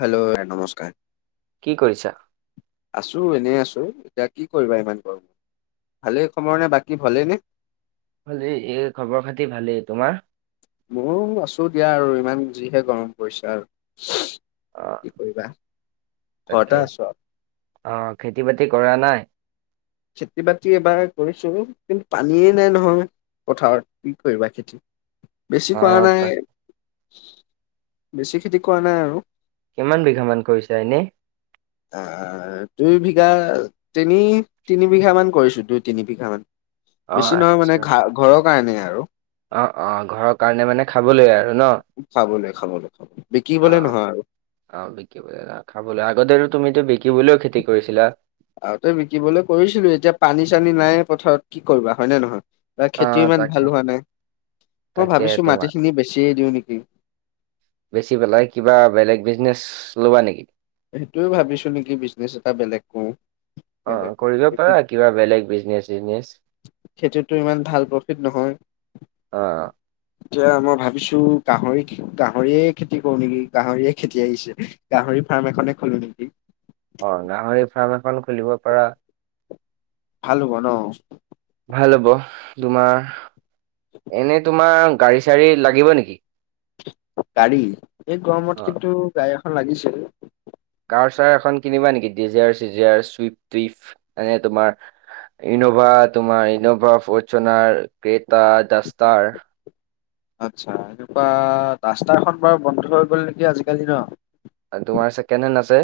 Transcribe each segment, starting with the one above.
Hello এ নমস্কাৰ। কি কৰিছাঁ আছোঁ এনে আছোঁ, এতিয়া কি কৰিবা ইমান গৰম ভালেই খবৰ নে বাকী ভলেই নে। ভালেই এই খবৰ খাতি ভালেই তোমাৰ- ময়ো আছোঁ দিয়া আৰু ইমান যিহে গৰম পৰিছে আৰু অ কি কৰিবা তাকে ঘৰতে আছোঁ আৰু- অ' খেতি বাতি কৰা নাই। খেতি বাতি এবাৰ কৰিছোঁ কিন্তু পানী নাই নহয়। পথাৰত কি কৰিবা খেতি। বেছি অ কৰা নাই তাক বেছি খেতি কৰা নাই আৰু, কিমান বিঘা মান কৰিছাঁ এনে, আহ' দুই বিঘা, তিনি তিনি বিঘা মান কৰিছোঁ দুই তিনি বিঘা মান- অ বেছি নহয় মানে আচ্ছা ঘা ঘৰৰ কাৰণে আৰু- অ' অ' ঘৰৰ কাৰণে মানে খাবলৈ আৰু ন খাবলৈ খাবলৈ খাবলৈ বিকিবলে অ'। নহয় আৰু অ' বিকিবলৈ ন খাবলৈ আগতে তুমিটো বিকিবলৈও খেতি কৰিছিলা। আগতেই বিকিবলৈ কৰিছিলোঁ। এতিয়া পানী চানী নাই পথাৰত কি কৰিবা হয় নে নহয়। এইবাৰ অ খেতিও ইমান তাকে ভাল হোৱা নাই মই তাকে ভাবিছোঁ মাটি তোমাৰ খিনি বেছিয়ে দিওঁ নিকি। বেছি পেলাই কিবা বেলেগ বিজনেছ লবা নেকি। সেইটোয়ে ভাবিছোঁ নিকি বিজনেচ এটা বেলেগ কৰোঁ। অ' কৰিব পাৰা কিবা বেলেগ বিজনেচ চিজনেচ। খেতিটো ইমান ভাল প্ৰফিট নহয়। অ' এতিয়া মই ভাবিছোঁ, গাহৰি খে গাহৰিয়ে খেতি কৰো নেকি গাহৰিয়ে খেতি আহিছে। গাহৰি ফাৰ্ম এখনে খোলো নেকি। অ' গাহৰি ফাৰ্ম এখন খুলিব পাৰা। ভাল হ'ব ন। ভাল হ'ব তোমাৰ এনে তোমাৰ গাড়ী চাড়ী লাগিব নিকি। গাড়ী, এই গৰমত অ কিন্তু গাড়ী এখন লাগিছিল। কাৰ চাৰ এখন কিনিবা নিকি ডিজাৰ চিজাৰ চুইফ টুইফ এনে তোমাৰ- ইনৌভা তোমাৰ ইনৌভা ফৰ্চোনাৰ ক্ৰেতা দাস্তাৰ আচ্ছা এনেকুৱা দাস্তাৰখন বাৰু বন্ধ হৈ গ'ল নিকি আজিকালি ন। তোমাৰ চেকেণ্ড হেন আছে।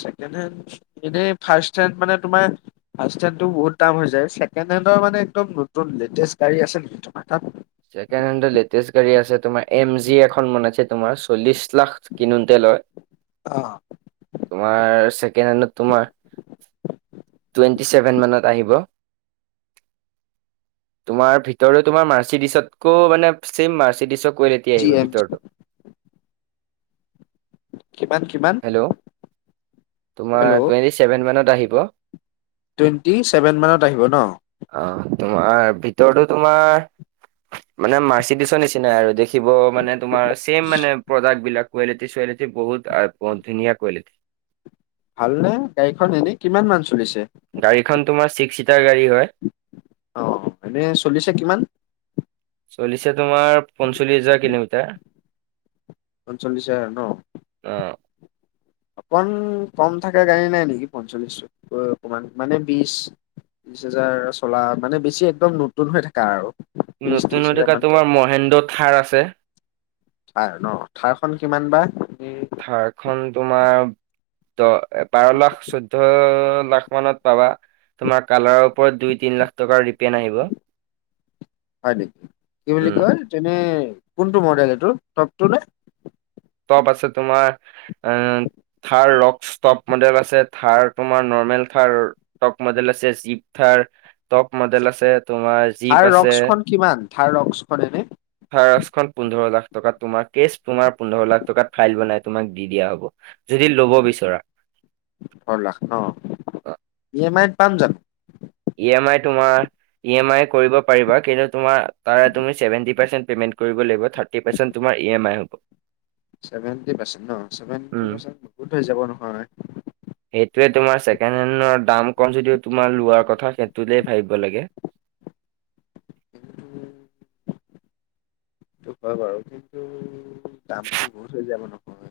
ছেকেণ্ড হেণ্ড এনেই ফাৰ্ষ্ট হেণ্ড মানে তোমাৰ- ফাৰ্ষ্ট হেণ্ডটো বহুত দাম হৈ যায় ছেকেণ্ড হেণ্ডৰ মানে একদম নতুন লেটেষ্ট গাড়ী আছে নিকি তোমাৰ তাত ছেকেণ্ড হেণ্ডটো লেটেষ্ট গাড়ী আছে তোমাৰ এম জি এখন বনাইছে তোমাৰ চল্লিশ লাখ কিনোতে লয় অ তোমাৰ ছেকেণ্ড হেণ্ডত তোমাৰ টুৱেন্টি চেভেন মানত আহিব তোমাৰ ভিতৰত তোমাৰ মাৰ্চিডিছতকো মানে ছেম মাৰ্চিডিছৰ কোৱেলিটি জি আহিব এম জি ভিতৰতো কিমান কিমান হেল্ল' তোমাৰ হেল্ল' টুৱেণ্টি ছেভেন মানত আহিব। টুৱেণ্টি ছেভেন মানত আহিব ন অ তোমাৰ ভিতৰতো তোমাৰ মানে মাৰ্চিডিছৰ নিচিনাই আৰু দেখিবৰ মানে তোমাৰ ছেইম মানে প্ৰডাক্টবিলাক কোৱালিটি চুুৱালিটি বহুত আ বহুত ধুনীয়া কুৱালিটি ভালনে গাড়ীখন এনে কিমান মান চলিছে? গাড়ীখন তোমাৰ ছিক্স ছিটাৰ গাড়ী হয় অ এনেই চলিছে কিমান? চলিছে তোমাৰ পঞ্চল্লিশ হাজাৰ কিলোমিটাৰ। পঞ্চল্লিছ হাজাৰ ন। অ অকমান কম থকা গাড়ী নাই নেকি পঞ্চল্লিশকৈ অকমান মানে বিশ বিশ হাজাৰৰ চলা মানে বেছি একদম নতুন হৈ থকা আৰু। বিশ নতুন ত্ৰিশ হৈ হাজাৰ থকা মান তোমাৰ মহেন্দ্ৰ থাৰ আছে। থাৰ ন থাৰখন কিমান বা? থাৰখন তোমাৰ দহ বাৰ লাখ চৈধ্য লাখ মানত পাবা। তোমাৰ কালাৰৰ ওপৰত দুই তিনি লাখ টকা ৰিটাৰ্ণ আহিব। হয় নেকি কি বুলি উম। কয় এনে কোনটো মডেল এইটো টপটো নে? টপ আছে তোমাৰ অ থাৰ ৰক্ ষ্টপ মডেল আছে থাৰ তোমাৰ নৰ্মেল থাৰ টপ মডেল আছে জিপ থাৰ টপ মডেল আছে তোমাৰ জীপ থাৰ আছে। ৰক্সখন কিমান থাৰ ৰক্সখন এনে থাৰ ৰক্সখন পোন্ধৰ লাখ টকা তোমাৰ কেচ তোমাৰ পোন্ধৰ লাখ টকাত ফাইল বনাই তোমাক দি দিয়া হব যদি লব বিচৰা। ওঠৰ লাখ ন ই এম আইত পাম জানো? ই এ মাই তোমাৰ ই এম আই কৰিব পাৰিবা কিন্তু তোমাৰ ধৰা তুমি চেভেনটি পাৰ্চেন্ট পেমেণ্ট কৰিব লাগিব থাৰ্টি পাৰ্চেন্ট তোমাৰ ই এম আই হব চেভেনটি পাৰ্চেন্ট ন উম, চেভেনটি পাৰ্চেন্ট বহুত হৈ যাব নহয় সেইটোৱে তোমাৰ ছেকেণ্ড হেণ্ডৰ দাম কম যদি তোমাৰ লোৱাৰ কথা সেইটোৱে ভাবিব লাগে। কিন্তু [inaudible] সেইটো হয় বাৰু কিন্তু দামো বহুত হৈ যাব নহয়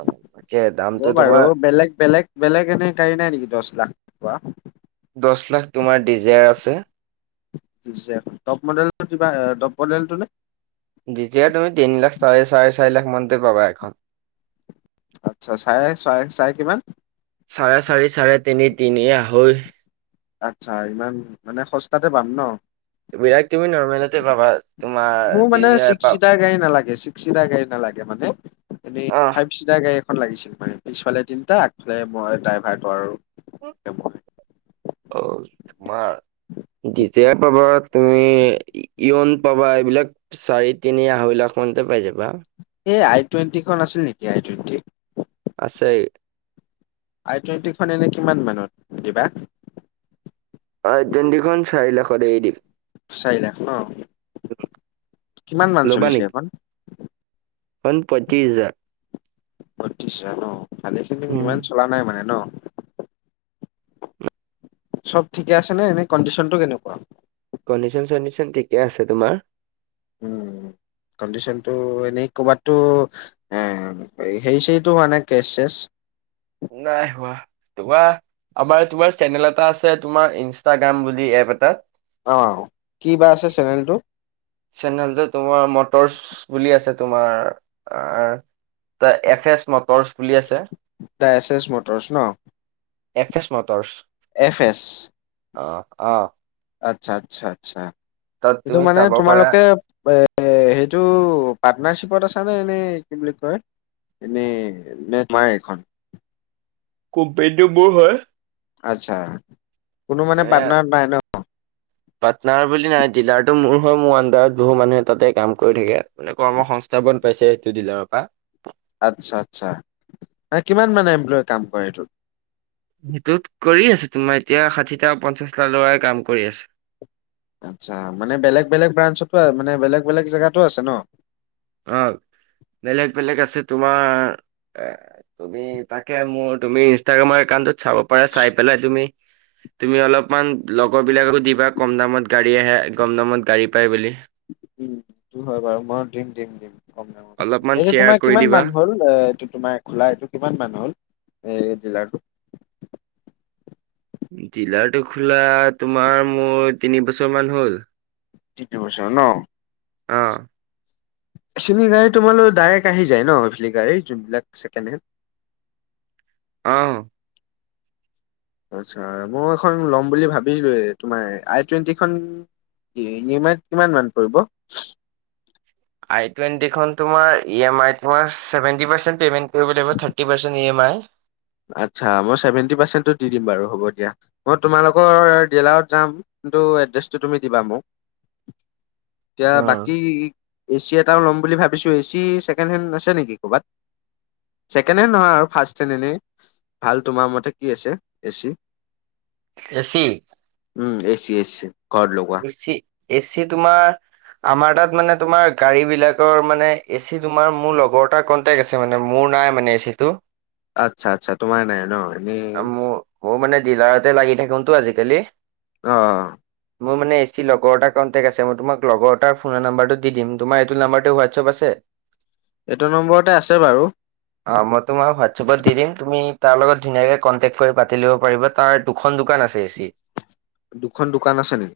অ, তাকে দামটো হ'ব বাৰু তোমাৰ বেলেগ বেলেগ বেলেগ এনেই গাড়ী নাই নেকি দহ লাখ টকা দহ লাখ তোমাৰ ডিজাৰ আছে। ডিজাৰ টপ মডেল কিবা টপ মডেলটো নে ডিজাৰ তুমি তিনি লাখ চাৰে চাৰে চাৰি লাখ মানতে পাবা এখন আচ্ছা, চাৰে চাই চাই কিমান? চাৰে চাৰি, চাৰে তিনি, তিনি আঢ়ৈ। আচ্ছা, ইমান মানে সস্তাতে পাম ন'? বিৰাট তুমি নৰ্মেলতে পাবা। তোমাৰ- তা গাড়ী নালাগে ছিক্স ছিটাৰ গাড়ী নালাগে মানে এনেই অহ ফাইভ ছিটাৰ গাড়ী এ ভাল লাগিছিল আৰু পিছফালে তিনিটা মই ড্ৰাইভাৰটো আৰু অ তোমাৰ। [unintelligible] পাবা, তুমি ইয়ন পাবা, এইবিলাক চাৰি তিনি আঢ়ৈ লাখ মানতে পাই যাবা। এই আই টুৱেটিখন আছিল নেকি, আই টুৱেণ্টি? আছেই। আই টুৱেণ্টি খন এনে, কিমান মানত দিবা? অঁ, ট্ৰুৱেন্টিখন চাৰি লাখত এৰি দিম। চাৰি লাখ ন', কিমান মান চলিছে এইখন? সিখন প‌ইএিশ হাজাৰ। উঠিছা আৰু বালি খিনি উম। ইমান চলা নাই মানে ন। চব ঠিকে আছে নে এনেই কণ্ডিচন টো কেনেকুৱা? কণ্ডিশ্যন- চণ্ডিশ্যন ঠিকে আছে তোমাৰ? উম, কণ্ডিশন টো এনে কৰ'বাতো আহ, হেৰি- চেৰীটো হোৱা নাই কেচ- চেচ। নাই হোৱা। তোমাৰ আমাৰ তোমাৰ চেনেল এটা আছে তোমাৰ ইনষ্টাগ্ৰাম বুলি এপ এটাত অঁ, কিবা আছে চেনেলটো! চেনেলটো তোমাৰ মটৰচ বুলি আছে তোমাৰ। দা এফ এছ মটৰচ দা এচ এচ মটৰচ ন? F S motors. F S, অ অ আতচ্ছা, আতচ্ছা। তাত সেইটো তুমি মানে চাব পাৰা তোমালোকে এ- এ সেইটো পাৰ্টনাৰশ্বিপত আছ নে এনে কি বুলি কয়? এনেই নে তোমাৰ এখন কোম্পানিটো মোৰ হয়। আতচ্ছা, কোনো মানে পাৰ্টনাৰ নাই ন? পাটনাৰ বুলি নাই। ডিলাৰটো মোৰ হয়, মোৰ আণ্ডাৰত বহুত মানুহে তাতে কাম কৰি থাকে। মানে কৰ্ম সংস্থাপন পাইছে সেইটো ডিলাৰৰ পৰা। আচ্ছা আচ্ছা। মানে কিমান মানে এমপ্লয় কাম কৰে এইটোত? সেইটোত কৰি আছে তোমাৰ এতিয়া ষাঠিটা, পঞ্চাশটা ল'ৰাই কাম কৰি আছে। আতচ্ছা মানে বেলেগ বেলেগ ব্ৰাঞ্চতো মানে বেলেগ বেলেগ জেগাতো আছে ন। অ, বেলেগ- বেলেগ আছে, তোমাৰ এ তুমি তাকে মোৰ তুমি ইনষ্টাগ্ৰামৰ একাউটত তোত চাব পাৰ চাই পেলাই তুমি তুমি অলপমান লগৰ বিলাককো দিবা, কম দামত গাড়ী আহে, কম দামত গাড়ী পাই বুলি। হয় বাৰু মই দিম দিম কম টাইমত। অলপমান এইটো শ্বেয়াৰ তোমাৰ কৰি কিমান দিবা মান হ'ল? এইটো তোমাৰ খোলা, এইটো কিমান মান হ'ল, এই ডিলাৰ টো? ডিলাৰটো খোলাৰ তোমাৰ মোৰ তিনি বছৰ মান হ'ল। তিনিবছৰ ন? অ চিনি গাড়ী তোমোলৈ ডাইৰেক্ট আহি যায় ন? চিনি গাড়ী যোনবিলাক ছেকেড হেণ্ড। অঁ। মই এখন লম বুলি ভাবিলোঁৱেই তোমাৰ, আই টুৱেণ্টিখন। মিনিমান কিমান মান পৰিব? আই টুৱেণ্টিখন তোমাৰ ই এম আই তোমাৰ, চেভেণ্টি পাৰ্চেণ্ট পে'মেণ্ট কৰিব লাগিব। Thirty percent E M I. আচ্ছা, মই চেভেন্টি পাৰ্চেন্টো দি দিম বাৰু হ'ব দিয়া। মই তোমালোকৰ দিলাৰত যাম কিন্তু এড্ৰেছটো তুমি দিবা মোক। [inaudible] এতিয়া বাকী এ চি এটাও ল'ম বুলি ভাবিছো, এ চি ছেকেণ্ড হেণ্ড আছে নেকি ক'ৰবাত? ছেকেড হেণ্ড নহয় আৰু ফাৰ্ষ্ট হেণ্ড এনেই। ভাল তোমাৰ মতে কি আছে A C? A C. Um, A C, A C [unintelligible] A C, A C তোমাৰ আমাৰ তাত মানে তোমাৰ গাড়ী বিলাকৰ মানে এ চি তোমাৰ মোৰ লগৰটা [unintelligible] আছে মানে মোৰ নাই মানে এ চি টো। আচ্ছা আচ্ছা, তোমাৰ নাই ন এনেই মইও মানে ডিলাৰতে লাগি থাকো তো আজিকালি। অ'। মোৰ মানে এচি লগৰ এটা কণ্টেক্ট আছে, তোমাক লগৰ এটাৰ ফোনৰ নম্বাৰটো দি দিম তোমাৰ এইটো নাম্বাৰটো হোৱাটছআপ আছে? [inaudible] এটো নম্বৰতে আছে বাৰু। অ', মই তোমাক হোৱাটছএপত দি দিম তুমি তাৰ লগত ধুনীয়াকে কণ্টেক্ট কৰি পাতি লব পাৰিবা। তাৰ দুখন দোকান আছে এ চিৰ। দুখন দোকান আছে নি?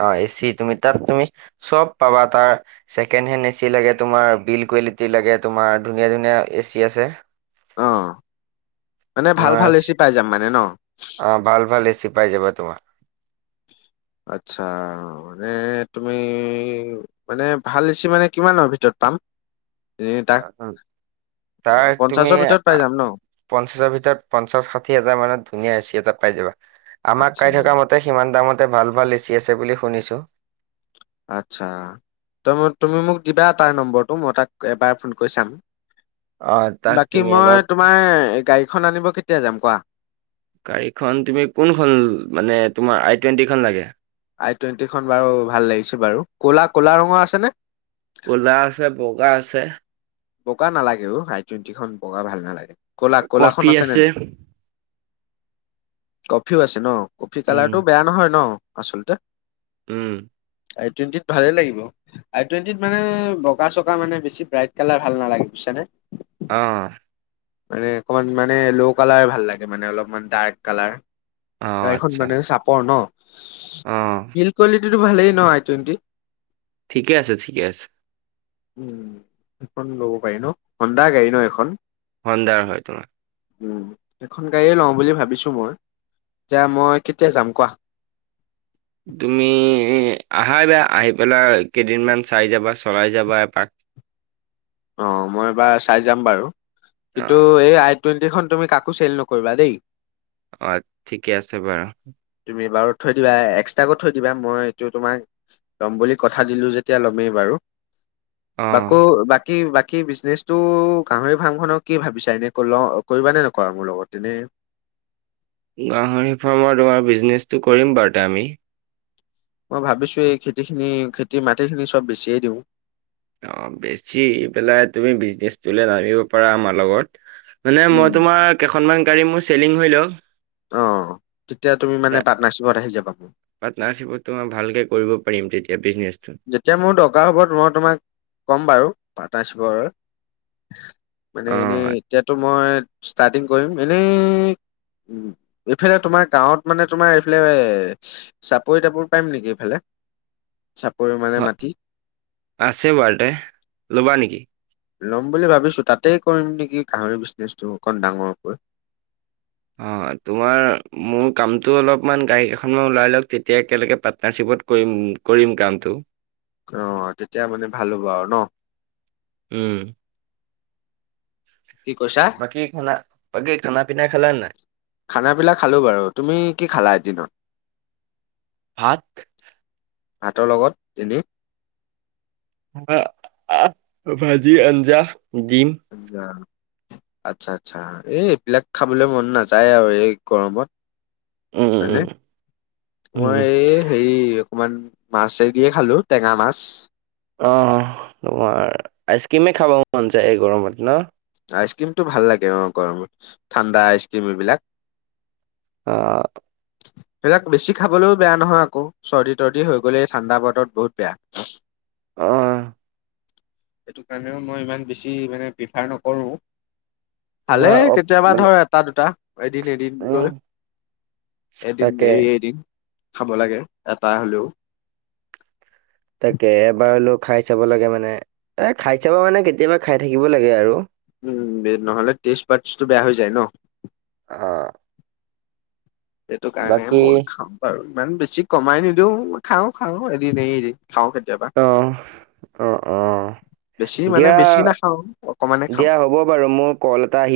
অ', এ চি তুমি তাত তুমি চব পাবা তাৰ ছেকেণ্ড হেণ্ড এচি লাগে তোমাৰ, বিল কোৱালিটি লাগে তোমাৰ ধুনীয়া ধুনীয়া এ চি আছে। অ', মানে ভাল তোমাৰ ভাল এ চি পাই যাম মানে ন। অ', ভাল ভাল এ চি পাই যাবা তোমাৰ। আচ্ছা। মানে তুমি, মানে ভাল এ চি মানে কিমানৰ ভিতৰত পাম? এ তাক তাৰ পঞ্চাশৰ তুমি ভিতৰত পাই যাম ন পঞ্চাশৰ ভিতৰত, পঞ্চাশ ষাঠি হাজাৰ মানত ধুনীয়া এ চি এটা পাই যাবা। আমাক আচ্ছা কাই থকা মতে ত সিমান দামতে ভাল ভাল এ চি আছে বুলি শুনিছো। আচ্ছা, ত তুমি মোক দিবা তাৰ নম্বৰটো মই তাক এবাৰ ফোন কৰি চাম। অ', তাক বাকী তুমি মই এবাৰ তোমাৰ গাড়ীখন আনিব কেতিয়া যাম কোৱা? গাড়ীখন তুমি কোনখন মানে তোমাৰ আই টুৱেণ্টিখন লাগে? আই টুৱেণ্টি খন বাৰু ভাল লাগিছে বাৰু ক'লা ক'লা ৰঙৰ আছেনে? ক'লা আছে, বগা আছে। বগা নালাগে অ', আই টুৱেণ্টিখন বগা ভাল নালাগে কলা-ক'লাখন কফি আছেনে আছে। নাই? কফিও আছে ন, কফি উম, কালাৰটো বেয়া নহয় ন আচলতে। উম। আই টুৱেণ্টিত ভালে লাগিব, আই টুৱেণ্টিত মানে বগা চকা মানে বেছি ব্ৰাইট কালাৰ ভাল নালাগে বুজিছানে? অ'। মানে অকমান মানে ল' কালাৰ ভাল লাগে মানে অলপমান ডাৰ্ক কালাৰ। অ', গাড়িখন আচ্ছা মানে চাপৰ ন, অ', বিলদ কোৱালিটিটো ভালেই ন আই টুৱেণ্টি? ঠিকে আছে, ঠিকে আছে। উম' এখন ল'ব পাৰি ন, হন্দা গাড়ী ন এখন? হন্দা হয় তোমাৰ। উম' এখন গাড়ীয়ে লও বুলি ভাবিছো মই, এতিয়া মই কেতিয়া যাম কোৱা? তুমি আহা বা আহি পেলাই কেইদিনমান চাই যাবা, চলাই যাবা এপাক। অ মই এইবাৰ চাই বাৰু, অ কিন্তু এই আই টুৱেণ্টিখন তুমি কাকো চেল নকৰিবা দেই। অ' ঠিকে আছে বাৰু। তুমি বাৰু থৈ দিবা এক্সট্ৰাকৈ থৈ দিবা, মই এইটো তোমাক লম বুলি কথা দিলো যেতিয়া লমেই বাৰু। অ বাকো কি বাকী বিজনেচটো গাহৰি ফাৰ্ম খনক কি ভাবিছা, এনে কৰিবা নে নকৰা মোৰ লগত এনে? গাহৰি ফাৰ্মৰ তোমাৰ বিজনেচটো কৰিম বাৰু ত আমি। মই ভাবিছো এই খেতি খিনি খেতি মাটিখিনি চব বেছিয়ে দিওঁ। অ' বেছি পেলাই তুমি বিজনেচ তোলে নামিব পাৰা, আমাৰ লগত। মানে মই উম তোমাৰ কেইখনমান গাড়ী মোৰ চেলিং হৈ লওঁক। অ' তেতিয়া তুমি মানে পাৰ্টনাৰশ্বিপত আহি যাবা। পাৰ্টনাৰশ্বিপতো মই ভালকে কৰিব পাৰিম তেতিয়া বিজনেছটো। যেতিয়া মোৰ দৰকাৰ হ'ব মই তোমাক ক'ম বাৰু পাৰ্টনাৰশ্বিপৰ। মানে অ এনেই এতিয়াতো মই ষ্টাৰ্টিং কৰিম। এনে এইফালে তোমাৰ গাঁৱত মানে তোমাৰ এইফালে এ চাপৰি তাপৰি পাৰিম নেকি এইফালে। পৰিমাণে মাটি। আছে বাৰুতে ল'বা নেকি ল'ম বুলি ভাবিছো তাতেই কৰিম নেকি গাহৰি বিজনেচটো অকণ ডাঙৰকৈ। অ' তোমাৰ মোৰ কামটো অলপমান গাড়ী কেইখনমান ওলাই লওক, তেতিয়া একেলগে পাৰ্টনাৰশ্বিপত কৰিম কৰিম কামটো। অ' তেতিয়া মানে ভাল হ'ব আৰু ন। উম। কি কৈছা বাকি খালা, বাকী খানা পিনা খালা নাই? খানা পিলা খালো বাৰু, তুমি কি খালা এদিনত? ভাত। হাতৰ লগত যেনে ভাজি, আঞ্জা, দিম। যা। আচ্ছা, আচ্ছা, এই এইবিলাক খাবলে মন নাযায় আৰু এই গৰমত। উম, মানে, উম, উম। উম মই এই হেৰি অকমান মাছে এ দিয়ে খালো, টেঙা মাছ। অ' অ' তোমাৰ আইচক্ৰীমেই খাব মন যায়, এই গৰমত ন? আইচক্ৰীমটো ভাল লাগে অ গৰমত, ঠাণ্ডা আইচ ক্ৰীম এইবিলাক। অ'। সেইবিলাক বেছি খাবলৈও বেয়া নহয় আকৌ, চৰ্দি তৰ্দি হৈ গ'লে ঠাণ্ডা বতৰত বহুত বেয়া। অ। সেইটো কাৰণেও মই ইমান বেছি মানে প্ৰিফাৰ নকৰোঁ। ভালে তোমাৰ অপ- কেতিয়াবা মানে ধৰ এটা, দুটা, এদিন উম, এদিনকৈ, এদিন তাকে এৰি এদিন। খাব লাগে, এটা হ'লেও। তাকে এবাৰ লৈ খাই চাব লাগে মানে, এ খাই চাব মানে কেতিয়াবা খাই থাকিব লাগে আৰু। উম, নহ'লে টেষ্ট পাৰচটো বেয়া হৈ যায় ন, অ, সেইটো কাৰণে বাকী মই খাওঁ বাৰু, ইমান বেছি কমাই নিদিওই খাওঁ, খাওঁ এদিন, এদিন খাওঁ, কেতিয়াবা। অ, অ, অ, বেছি মানে দিয়া, বেছি নাখাওঁ অকমানে খাওঁ দিয়া হ'ব বাৰু, মোৰ কল এটা আহি